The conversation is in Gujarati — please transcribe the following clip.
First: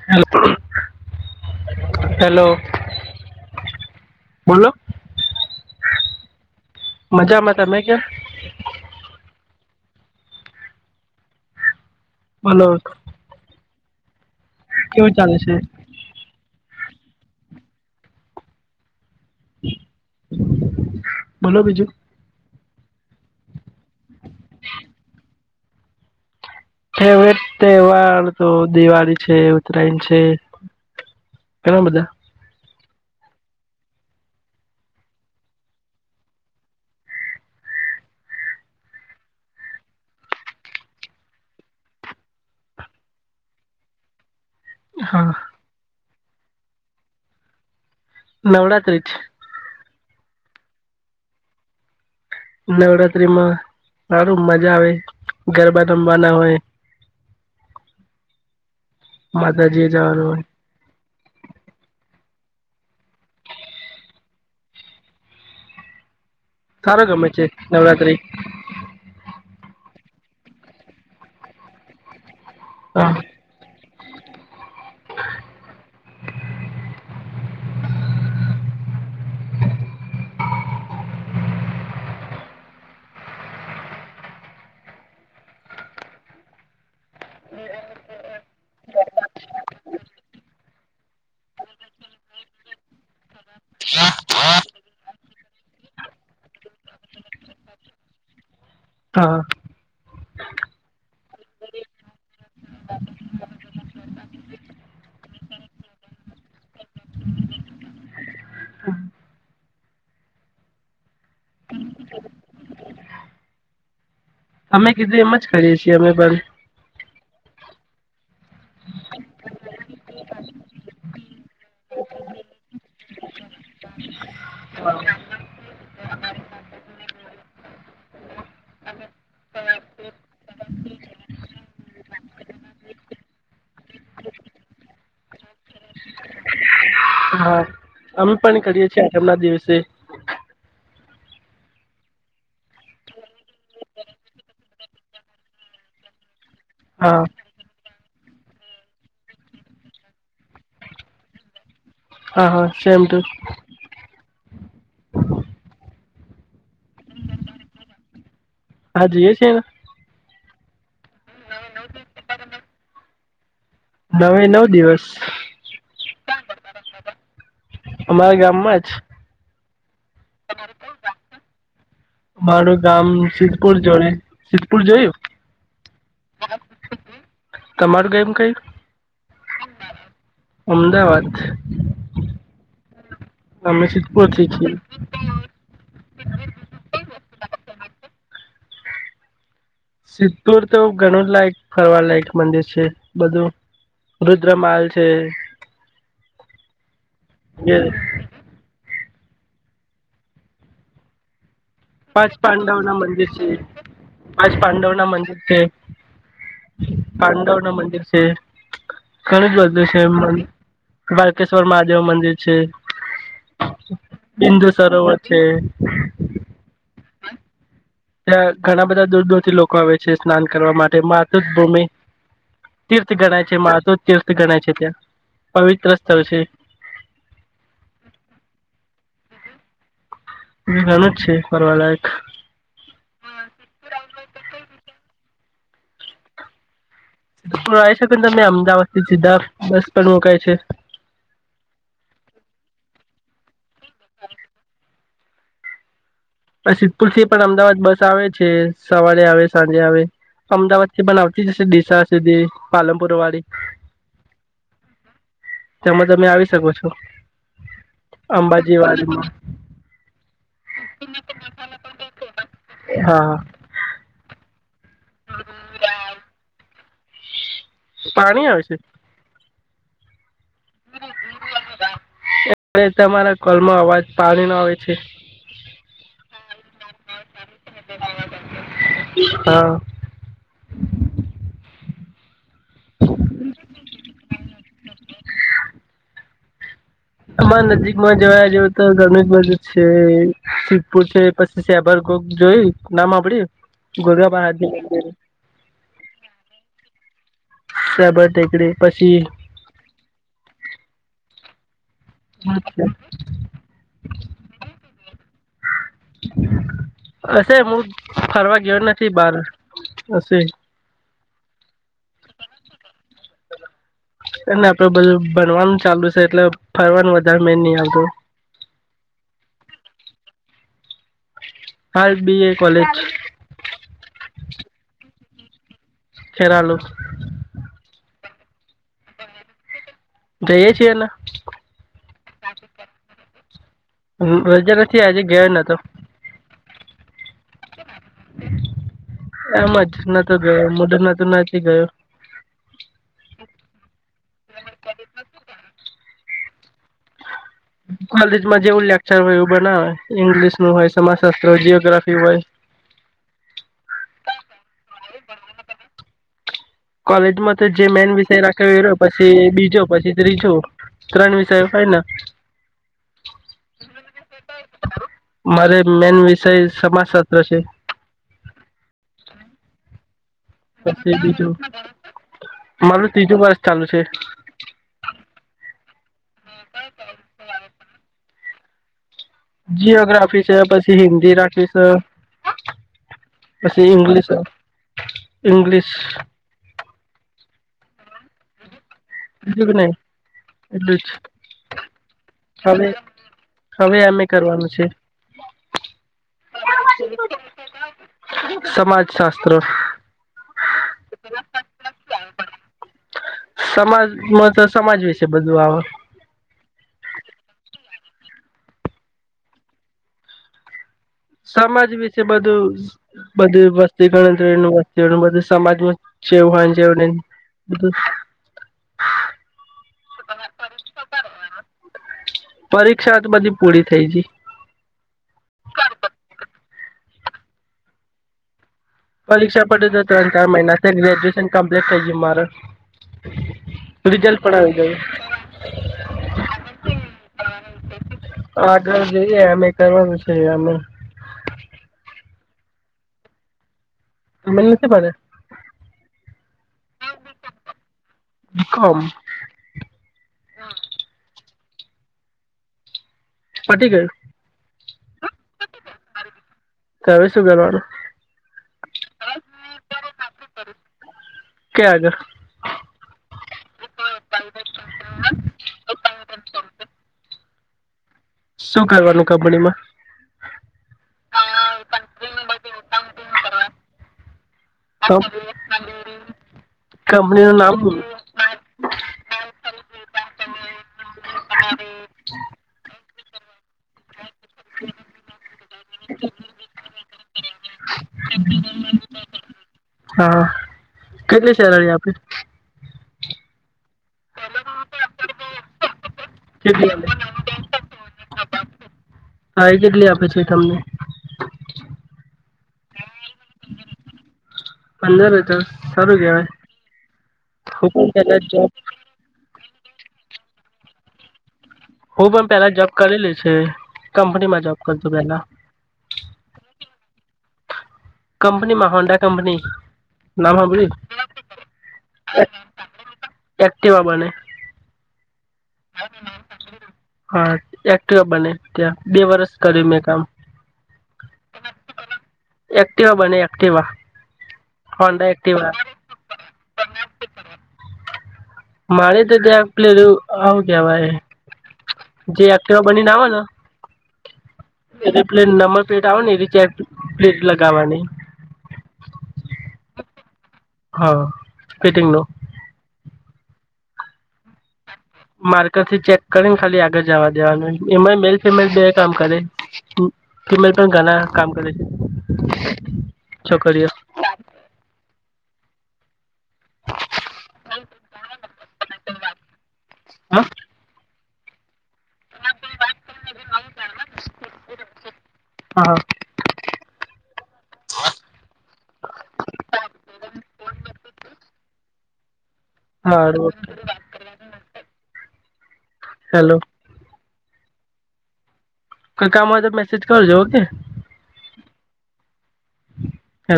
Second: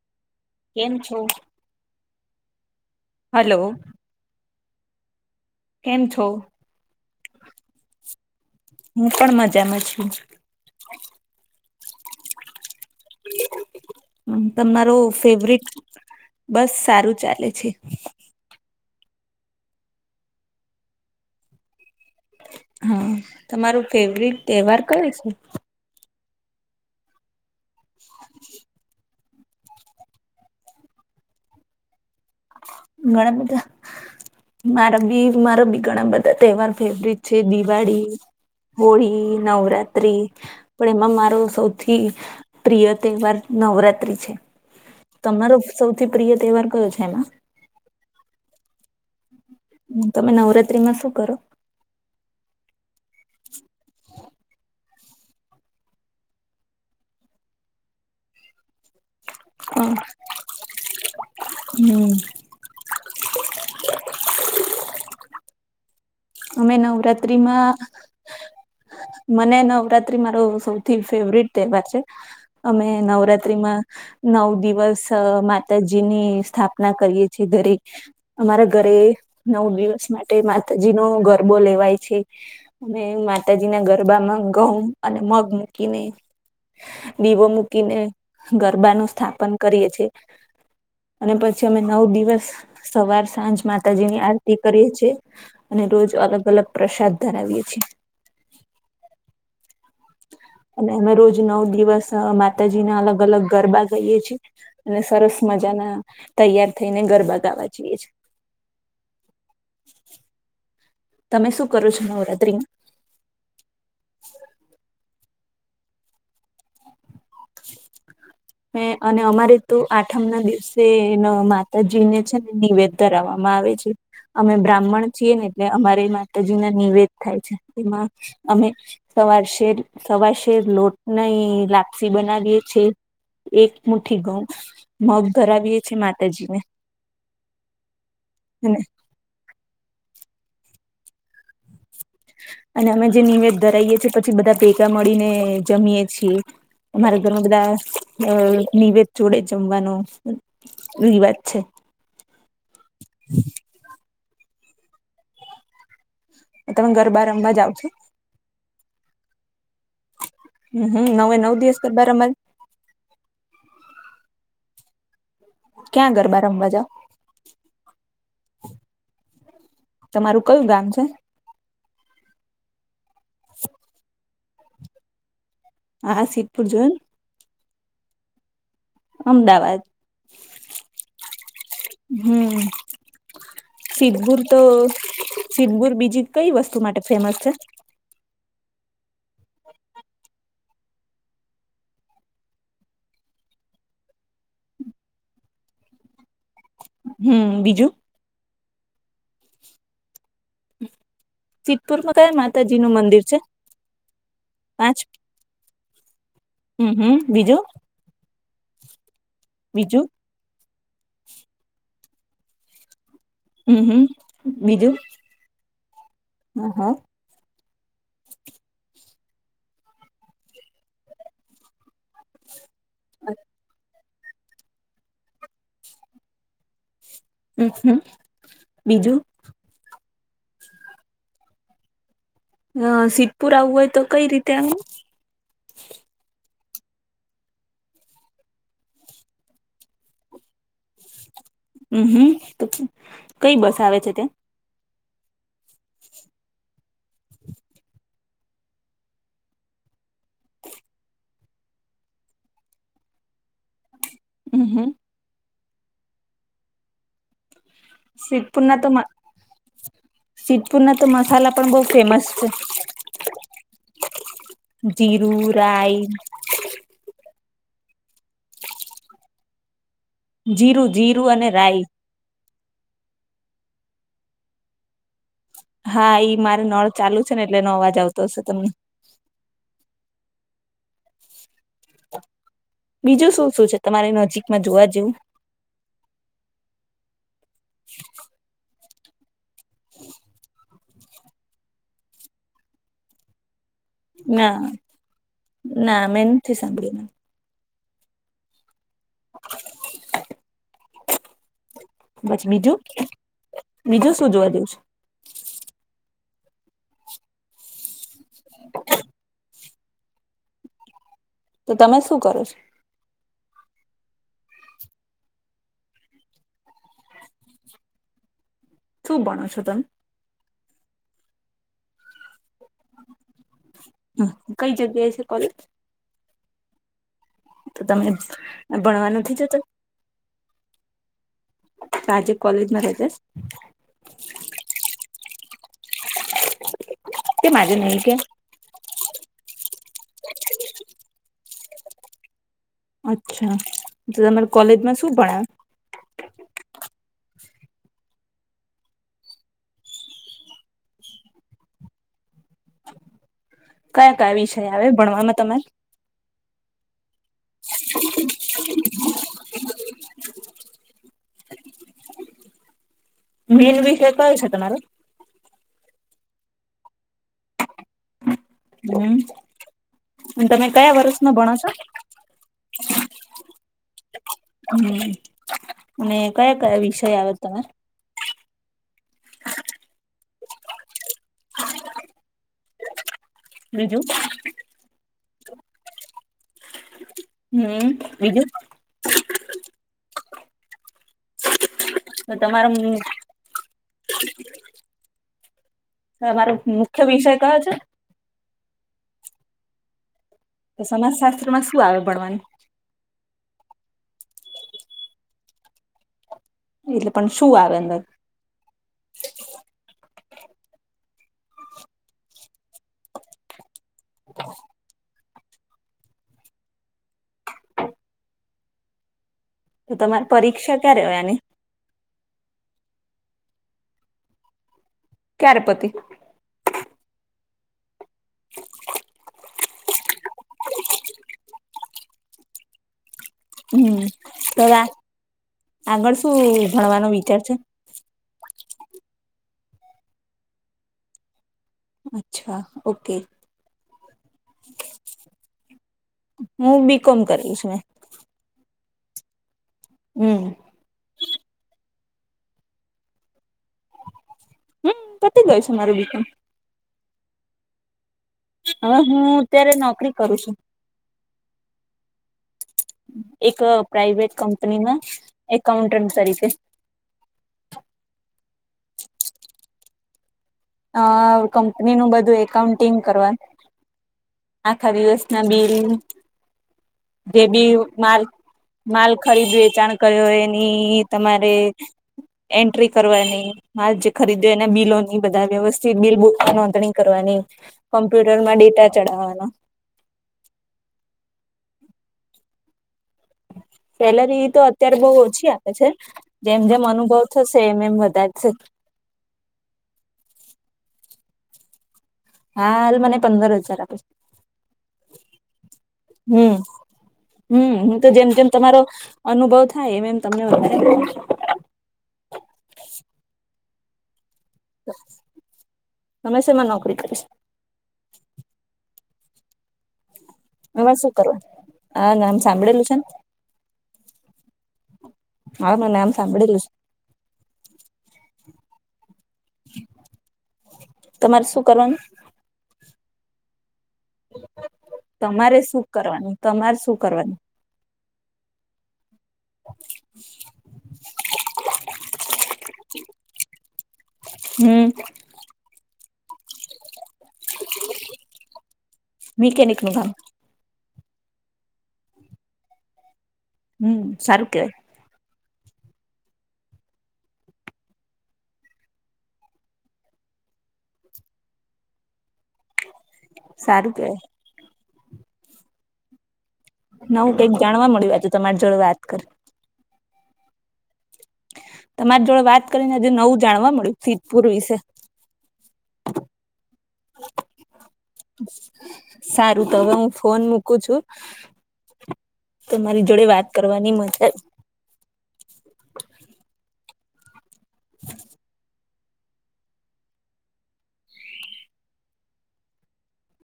હ કેમ છો હલો બોલો કેમ છો મજામાં તમે ક્યા હું પણ મજામાં છું બલો હંમ તમારો કેવું ચાલે છે ફેવરેટ બસ સારું ચાલે છે બોલો બીજું હા તમારો ફેવરટ તહેવાર કયો છે ફેવરેટ તહેવાર તો દિવાળી છે ઉતરાયણ છે ઘણા બધા ઘણા બધા મારા બી મારા બી ઘણા બધા તહેવાર ફેવરિટ છે દિવાળી હોળી નવરાત્રી પણ એમાં મારો સૌથી પ્રિય તહેવાર નવરાતિ છે હા તમારો સૌથી પ્રિય તહેવાર કયો છે એમાં નવરાત્રી જ હમ તમે નવરાત્રીમાં શું કરો નવરાતત્રીમાં સારું મજા આવે ગરબા રમવાના હોય હા માતાજીએ જવાનું હોય હમ અમે સારો ગમે છે નવરાત્રીમાં નવરાત્રિ મને નવરાત્રી મારો સૌથી ફેવરટ તહેવાર છે અમે હા નવરાતત્રીમાં નવ દિવસ માતાજી ની સ્થાપના કરીએ છીએ ઘરે અમારા ઘરે નવ દિવસ માટે માતાજી નો ગરબો લેવાય છે અ માતાજી ના ગરબામાં ગઉં અને મગ મૂકીને દીવો મૂકીને ગરબાનું સ્થાપન કરીએ છે અને પછી અમે નવ દિવસ સવાર સાંજ માતાજી ની આરતી કરીએ છ છેીએ અને રોજ અલગ અલગ પ્રસાદ ધરાવીએ છીએ હા અને અમે રોજ નવ દિવસ માતાજી ના અલગ અલગ ગરબા ગાઈએ છે અને સરસ મજા ના તૈયાર થઈને ગરબા ગાવા જઈએ છે તમે શું કરો છો નવરાત્રીમા અમે કીધું એમ જ ખાઈએ છીએ અમે પણ [inaudible] હ અને અમારે તો આઠમ ના દિવસે માતાજી ને છે ને નિવેદ ધરાવવામાં આવે છે અમે બ્રાહ્મણ છીએ ને એટલે અમારી માતાજીને નિવેદ થાય છે એમાં અમે સવાર શેર સવાર શેર લોટ નઈ લાગ પક્ષી બનાવીએ છેએ એક મુ્ઠી ઘઉં મગ ધરાવીએ છીએ માતાજીને હા અમે પણ અને કરીએ છીએ આઠમ ના દિવસે અને અમે જે નિવેદ ધરાઈએ છીએ પછી બધા ભેગા મળીને જમીએ છીએ અમારે હા ઘરમા બધા અ નિવેદ જોડે જમવાનું ર વાત છે. હા હા સેમ ટુ. તમે ગરબા રમવાા જાવ છો? હાજીએ છેન હમ હમ નવે નવ દિવસ ગરબા રમવા નવે નવ દિવસ ક્યાં ગરબા રમવા જાવ અમારા ગામમાં જ તમારું કયું ગામ છે? મારું ગામ સિદ્ધપુર જોય સિદ્ધપુર જોયું? હા સિદ્ધપુર જોયુ. તમારું ગમ કઈ? અમદાવાદ. અમદાવાદ. હમ. અમે શી પથી છ. સિબુર બીજી કઈ વસ્તુ માટે ફેમસ છે? સિદ્ધપુર તો ઘણું જ લાયક ફરવા લાયક મંદિર છે. બધું રુદ્ર માલ છે. હમ. જે બીજું? હ. પાંચ પાંડવ ના મંદિર છે. પાંચ પાંડવ ના મંદિર છે. હમ હમ પાંડવ બીજું ના મંદિર છે. ઘણ જ બધું છે બીજું એ બાલકેશ્વર મહાદેવ મંદિર છે. હમ હમ બિંદુ બીજું સરોવર હ. હ હા. હા. ત્યાં ઘણા બધા દૂર દૂર થી લોકો આવે છે. સ્નાન કરવા માટે માતૃભૂમિ તીર્થ ગણાય છે માતો તીર્થ ગણાય છે. ત્યાં પવિત્ર સ્થળ છે. હમ હમ બીજું? હ જા જ છ કરવા લાયક. અ સિદ્ધપુર આવવું હોય તો કઈ રીતે આવ? ધ આવી શકે ને તમને અમદાવાદ થી સીધા બસ પણ મુકાય છે. હમ હમ તો કઈ બસ આવે છે ત્યા? સિદ્ધપુર થી પણ અમદાવાદ બસ આવે છે. સવારે આવે સાંજે આવે. અમદાવાદથી બનાવતી જશે દિશા સુધી પાલનપુર વાળી. હમ હમ. તેમમાં જ અમે આવી શકો છો અંબાજી વાળમાં. સિતપુર ના તો મસાલા પણ બહુ ફેમસ છે. હા જીરું રાઈ. પાણી આવે છે. જીરું જીરું અને રાઈસ. એ તમારા કોલમાં અવાજ પાણી ન આવે છે. હા ઈ મારે નળ ચાલુ છે ને એટલે એનો અવાજ આવતો હશે તમને. હા. બીજું શું શું છે તમારે નજીકમાં જોવા જેવું? આમાં નજીકમાં જવાયા જો. ગણેશ બજ છે શિ્પુર છે પછી શબર ગોગ જોય નામ આપડી. ના ગુરગાબારા. ના મેં નથી સાંભળ્યું શબર ટેકડી પછી. પછ બીજું? બીજું શું જોવા દે છે. હશે હું ફરવા ગયો નથી બારે હશે. તો તમે શું કરો છો? શ. એને આપડે બધું ભનવાનું ચાલુ છે એટલે ફરવાનું વધારે મેન નહી આવતું. શું ભણો છો તમે? કાલ બી એ કોલેજ. હ કઈ જગ્યાએ છે કોલેજ. ખેરાલું. તો તમે ભણવા નથી જતા. જ‌ઇએ છે ને. આજે કોલેજમાં રજા. હ રજા નથી આજે ગયો નોતો. તે માજું નહી છેે [inaudible] એમ જ નતો ગયો મુંડ નતું નથી ગયો. અચ્છા તો તમારા કોલેજમાં શું ભણાય. કોલેજમાં જેવું લેક્ચર હોય એવું બનાવે ઈંગ્લિશ નું હોય સમાજશાસ્ત્ર હોય જીઓગ્રાફી હોય. કયા કયા વિષય આવે ભણવામાં તમારે? કોલેજમાં તો જે મેન વિષય રાખ્યો એયો પછી બીજો પછી ત્રીજો. ત્રણ વિષય ફાઇનલ. મેન વિષય કાયો છે તમારો. મારે મેન વિષય સમાજ સત્ર છે. હમ. અને તમે કયા વર્ષમાં ભણો છો મારું ત્રીજું વર્ષ ચાલુ છે. હમ અને કયા કયા વિષય આવે તમારે. જીઓગ્રાફી છે પછી હિન્દી રાખી છે. પછી બીજું ઇંગ્લિશ અ ઇંગ્લિશ. હમ બીજું. બીજું કે નહી એટલું જ. હ તમારા હવે મમ્મી એ. હવે અમે કરવાનું છે. તમારો મુખ્ય વિષય કયો છે. સમાજ શાસ્ત્ર. તો સમાજ શાસ્ત્ર માં શું આવે ભણવાનું સમાજમાં તો સમાજ વિશે બધું આવે. એટલે પણ શું આવે અંદર? સમાજ વિશે બધું બધી વસ્તી ગણતરી નું વસ્તી એવું બધું. સમાજમાં છે જેવું હોય જેવું ન‌ઈ. તો તમારી પરીક્ષા ક્યારે હોય આની. પરીક્ષા તો બધી પૂરી થઈ જી. ક્યારે પતિ. પરીક્ષા પડે તો ત્રણ ચાર મહિનાથી ગ્રેજ્યુએશન કમ્પ્લીટ થઈ મારે. હમ રિઝલ્ટ પણ તો આવી આ ગયું આગળ શું ભણવાનો વિચાર છે. આગળ જોઈએ અમે કરવાનું છે અમે. અચ્છા ઓકે. મેને નથી પાડે. હું બી કોમ કરીશ ને. હારું. હું. પટી ગયું. હમ પતી ગય છે મારું બીકન હવે શું કરવાનું હવે હું અત્યારે નોકરી કરું છું. કે આગળ એક પ્રાઈવેટ કંપનીમાં એકાઉન્ટન્ટ તરીકે. શું કરવાનું કંપડી મા. અ કંપની નું બધું એકાઉન્ટિંગ કરવા. આખા દિવસ ના બિલ જે કંપનીનું બી નામ બોલો. માર્ માલ ખરીદ વેચાણ કર્યો એની તમારે એન્ટ્રી કરવાની મા જે ખરીદ્યો એના બિલોની બધા વ્યવસ્થિત બિલ બ નોંધણી કરવાની કોમ્પ્યુટર માં ડેટા ચઢાવવાનો હા કેટલી સેલરી આપી સેલરી તો અત્યારે બહ ઓછી આપે છે જેમ જેમ કેટલી આપે અનુભવ થશે એમ એમ બધા જ હા એ કેટલી આપે છે તમને હા એ મને પંદર હજાર આપ છે પંદર હજાર સારું કેવાય હમ હમ હું તો પણ જેમ પેલા જેમ જોબ તમારો અનુભવ થાય એમ એમ તમને વધારે હું પણ પેલા જોબ કરેલી છ કંપનીમાં જોબ કર છુ પેલા હમેશામાં નોકરી કરીશ કંપનીમાંહોંડા કંપની નામ હ બ એમાં શું કરવા આ નામ સાંભળેલું એકટે બાબાને મારે મને આમ સાંભળીલું છે હા એક્ટિવ બને ત્યાં બે વર્ષ કર્યું મેં કામ તમારે શું કરવાનું એક્ટવા બને એક્ટવા તમારે શું કરવાનું તમારે શું કરવાનું મારે તો ત્યાંગ પ્લેર આવું કેવાય જે આખેવા બનીને આવે ને હમ પ્લેટ નંબર પ્લેટ આવે ને એ ચાર પ્લેટ લગાવવાની મ કે નક નું ભામ હા ફીટિંગ નું હમ સરારખ માર્કર થી ચેક કરીને ખાલી આગળ જવા દેવાનું એમાં મેલ ફિમેલ બે કામ કરે કે મારી પણ ઘણા કામ કરે છે છોકરીઓ સારું કે ના હું કઈક જાણવા મળ્યું આ તો તમારી જોડે વાત કરી હા તમારી જોડે વાત કરીને આજે નવું જાણવા મળ્યું સિદ્ધપુર વિશે હા સારું તો હવે હું ફોન મૂકું છું તમારી હા જોડે વાત હારું કરવાની મજા હેલો કોઈ કામ હોય તો મેસેજ કરજો ઓકે હેલો